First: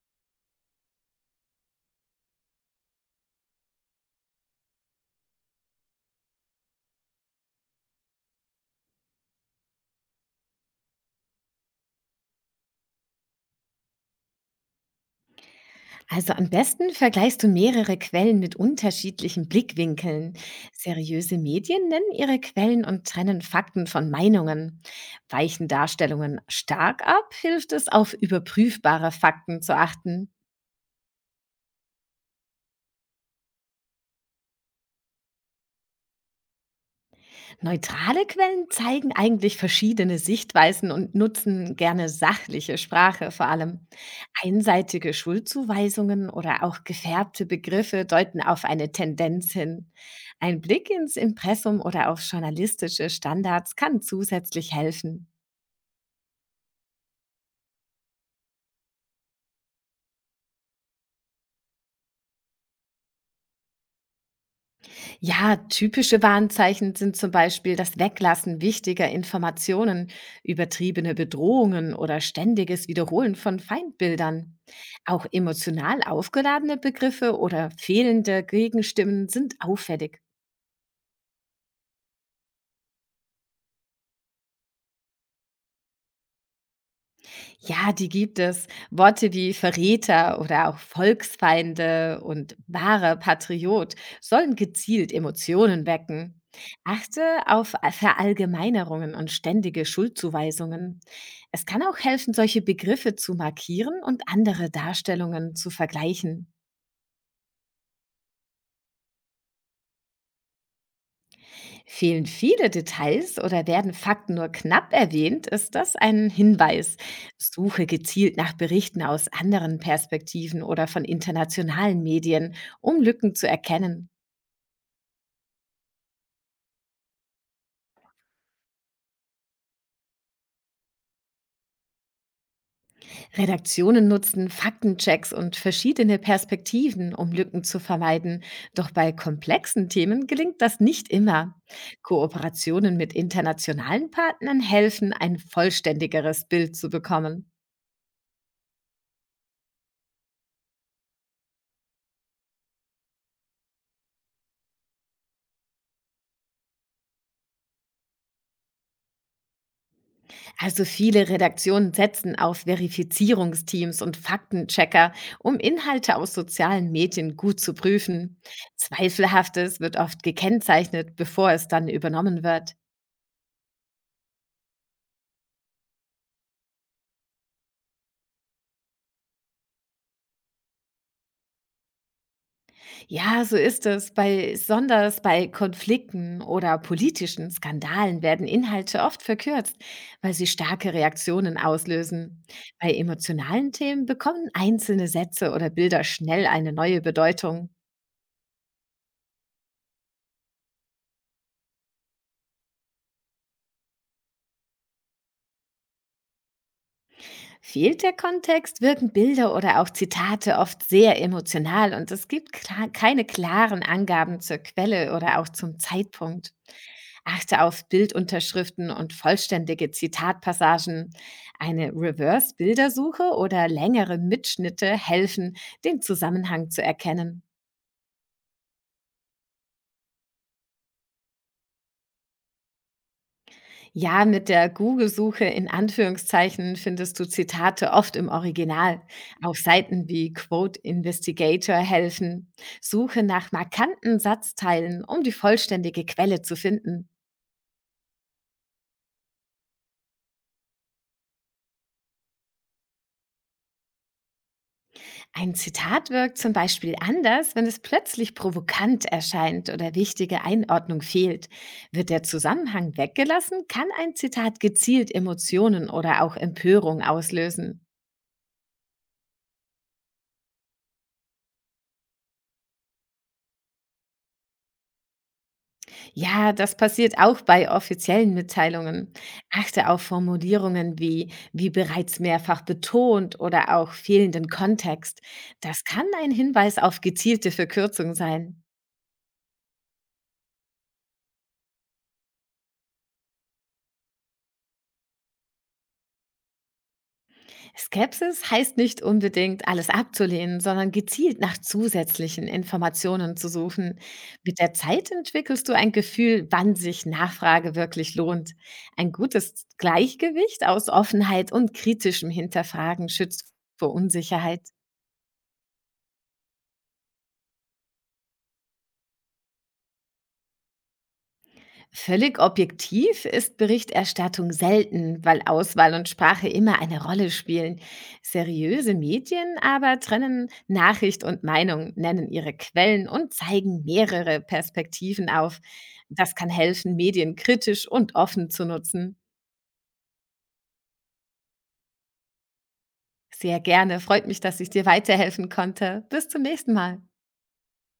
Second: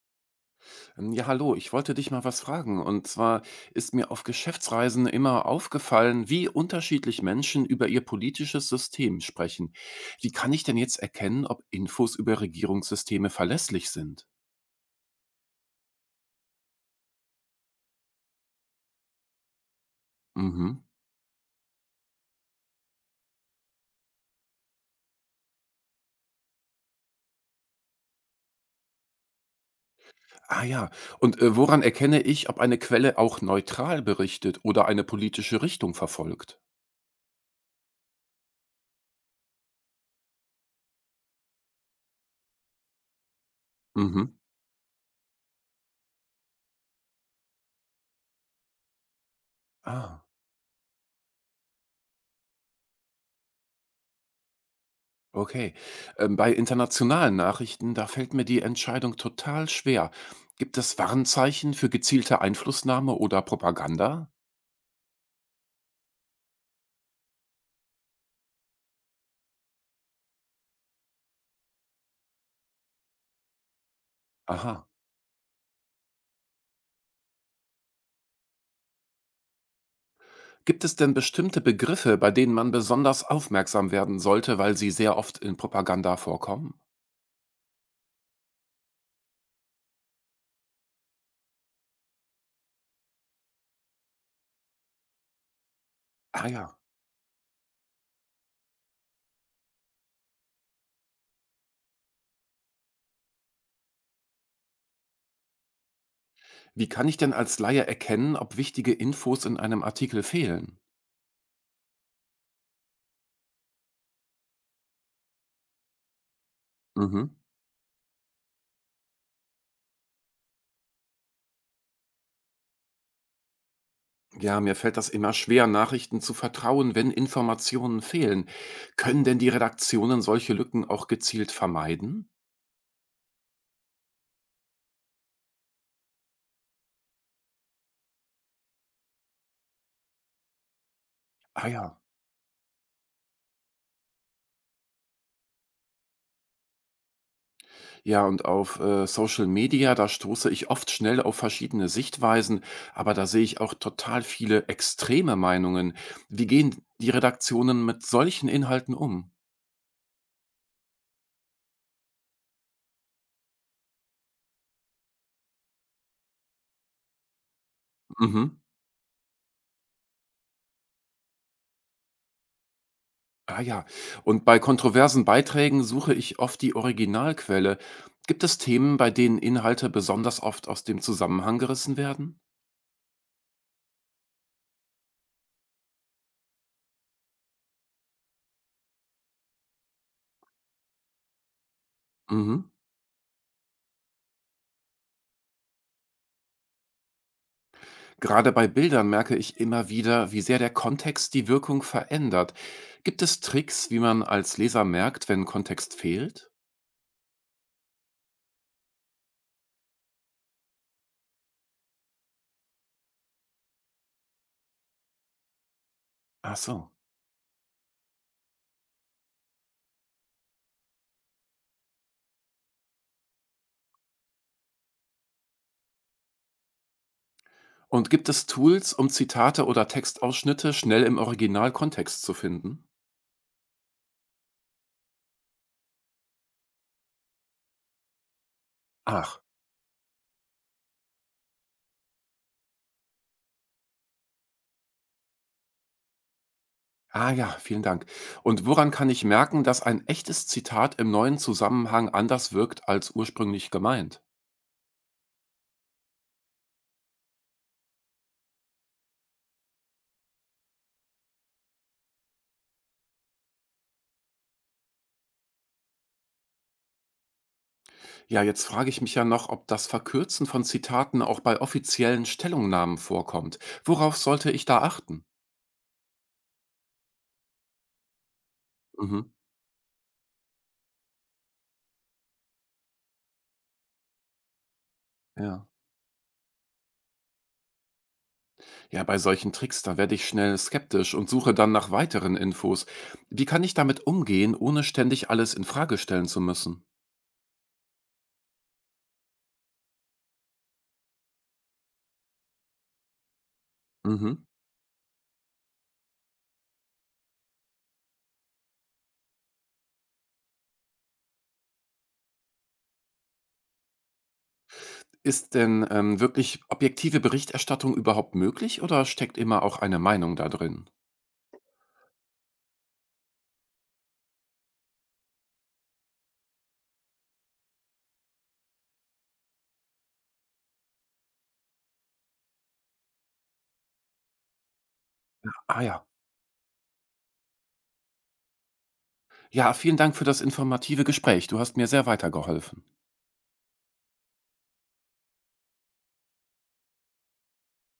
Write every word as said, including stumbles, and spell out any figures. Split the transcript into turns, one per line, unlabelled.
Ähm, Ja, hallo, ich wollte dich mal was fragen. Und zwar ist mir auf Geschäftsreisen immer aufgefallen, wie unterschiedlich Menschen über ihr politisches System sprechen. Wie kann ich denn jetzt erkennen, ob Infos über Regierungssysteme verlässlich sind?
Also am besten vergleichst du mehrere Quellen mit unterschiedlichen Blickwinkeln.
Mhm.
Seriöse Medien nennen ihre Quellen und trennen Fakten von Meinungen. Weichen Darstellungen stark ab, hilft es, auf überprüfbare Fakten zu achten.
Ah ja, und äh, woran erkenne ich, ob eine Quelle auch neutral berichtet oder eine politische Richtung verfolgt?
Neutrale Quellen zeigen eigentlich verschiedene Sichtweisen und nutzen gerne sachliche Sprache vor allem.
Mhm.
Einseitige Schuldzuweisungen oder auch gefärbte Begriffe deuten auf eine Tendenz hin.
Ah.
Ein Blick ins Impressum oder auf journalistische Standards kann zusätzlich helfen.
Okay. Ähm, bei internationalen Nachrichten, da fällt mir die Entscheidung total schwer. Gibt es Warnzeichen für gezielte Einflussnahme oder Propaganda?
Ja, typische Warnzeichen sind zum Beispiel das Weglassen wichtiger Informationen, übertriebene Bedrohungen oder ständiges Wiederholen von Feindbildern.
Aha.
Auch emotional aufgeladene Begriffe oder fehlende Gegenstimmen sind auffällig.
Gibt es denn bestimmte Begriffe, bei denen man besonders aufmerksam werden sollte, weil sie sehr oft in Propaganda vorkommen?
Ja, die gibt es. Worte wie Verräter oder auch Volksfeinde und wahrer Patriot sollen gezielt Emotionen wecken.
Ah ja.
Achte auf Verallgemeinerungen und ständige Schuldzuweisungen. Es kann auch helfen, solche Begriffe zu markieren und andere Darstellungen zu vergleichen.
Wie kann ich denn als Laie erkennen, ob wichtige Infos in einem Artikel fehlen?
Fehlen viele Details oder werden Fakten nur knapp erwähnt, ist das ein Hinweis.
Mhm.
Suche gezielt nach Berichten aus anderen Perspektiven oder von internationalen Medien, um Lücken zu erkennen.
Ja, mir fällt das immer schwer, Nachrichten zu vertrauen, wenn Informationen fehlen. Können denn die Redaktionen solche Lücken auch gezielt vermeiden?
Redaktionen nutzen Faktenchecks und verschiedene Perspektiven, um Lücken zu vermeiden. Doch bei komplexen Themen gelingt das nicht immer.
Ah ja.
Kooperationen mit internationalen Partnern helfen, ein vollständigeres Bild zu bekommen.
Ja, und auf, äh, Social Media, da stoße ich oft schnell auf verschiedene Sichtweisen, aber da sehe ich auch total viele extreme Meinungen. Wie gehen die Redaktionen mit solchen Inhalten um?
Also viele Redaktionen setzen auf Verifizierungsteams und Faktenchecker, um Inhalte aus sozialen Medien gut zu prüfen.
Mhm.
Zweifelhaftes wird oft gekennzeichnet, bevor es dann übernommen wird.
Ah ja. Und bei kontroversen Beiträgen suche ich oft die Originalquelle. Gibt es Themen, bei denen Inhalte besonders oft aus dem Zusammenhang gerissen werden?
Ja, so ist es. Bei, besonders bei Konflikten oder politischen Skandalen werden Inhalte oft verkürzt, weil sie starke Reaktionen auslösen.
Mhm.
Bei emotionalen Themen bekommen einzelne Sätze oder Bilder schnell eine neue Bedeutung.
Gerade bei Bildern merke ich immer wieder, wie sehr der Kontext die Wirkung verändert. Gibt es Tricks, wie man als Leser merkt, wenn Kontext fehlt?
Fehlt der Kontext, wirken Bilder oder auch Zitate oft sehr emotional und es gibt kla- keine klaren Angaben zur Quelle oder auch zum Zeitpunkt.
Ach so.
Achte auf Bildunterschriften und vollständige Zitatpassagen. Eine Reverse-Bildersuche oder längere Mitschnitte helfen, den Zusammenhang zu erkennen.
Und gibt es Tools, um Zitate oder Textausschnitte schnell im Originalkontext zu finden?
Ja, mit der Google-Suche in Anführungszeichen findest du Zitate oft im Original.
Ach.
Auf Seiten wie Quote Investigator helfen. Suche nach markanten Satzteilen, um die vollständige Quelle zu finden.
Ah ja, vielen Dank. Und woran kann ich merken, dass ein echtes Zitat im neuen Zusammenhang anders wirkt als ursprünglich gemeint?
Ein Zitat wirkt zum Beispiel anders, wenn es plötzlich provokant erscheint oder wichtige Einordnung fehlt. Wird der Zusammenhang weggelassen, kann ein Zitat gezielt Emotionen oder auch Empörung auslösen.
Ja, jetzt frage ich mich ja noch, ob das Verkürzen von Zitaten auch bei offiziellen Stellungnahmen vorkommt. Worauf sollte ich da achten?
Ja, das passiert auch bei offiziellen Mitteilungen.
Mhm.
Achte auf Formulierungen wie wie bereits mehrfach betont oder auch fehlenden Kontext.
Ja.
Das kann ein Hinweis auf gezielte Verkürzung sein.
Ja, bei solchen Tricks, da werde ich schnell skeptisch und suche dann nach weiteren Infos. Wie kann ich damit umgehen, ohne ständig alles in Frage stellen zu müssen?
Skepsis heißt nicht unbedingt, alles abzulehnen, sondern gezielt nach zusätzlichen Informationen zu suchen.
Mhm.
Mit der Zeit entwickelst du ein Gefühl, wann sich Nachfrage wirklich lohnt. Ein gutes Gleichgewicht aus Offenheit und kritischem Hinterfragen schützt vor Unsicherheit.
Ist denn ähm, wirklich objektive Berichterstattung überhaupt möglich oder steckt immer auch eine Meinung da drin?
Völlig objektiv ist Berichterstattung selten, weil Auswahl und Sprache immer eine Rolle spielen. Seriöse Medien aber trennen Nachricht und Meinung, nennen ihre Quellen und zeigen mehrere Perspektiven auf.
Ah ja.
Das kann helfen, Medien kritisch und offen zu nutzen.
Ja, vielen Dank für das informative Gespräch. Du hast mir sehr weitergeholfen.
Sehr gerne, freut mich, dass ich dir weiterhelfen konnte. Bis zum nächsten Mal.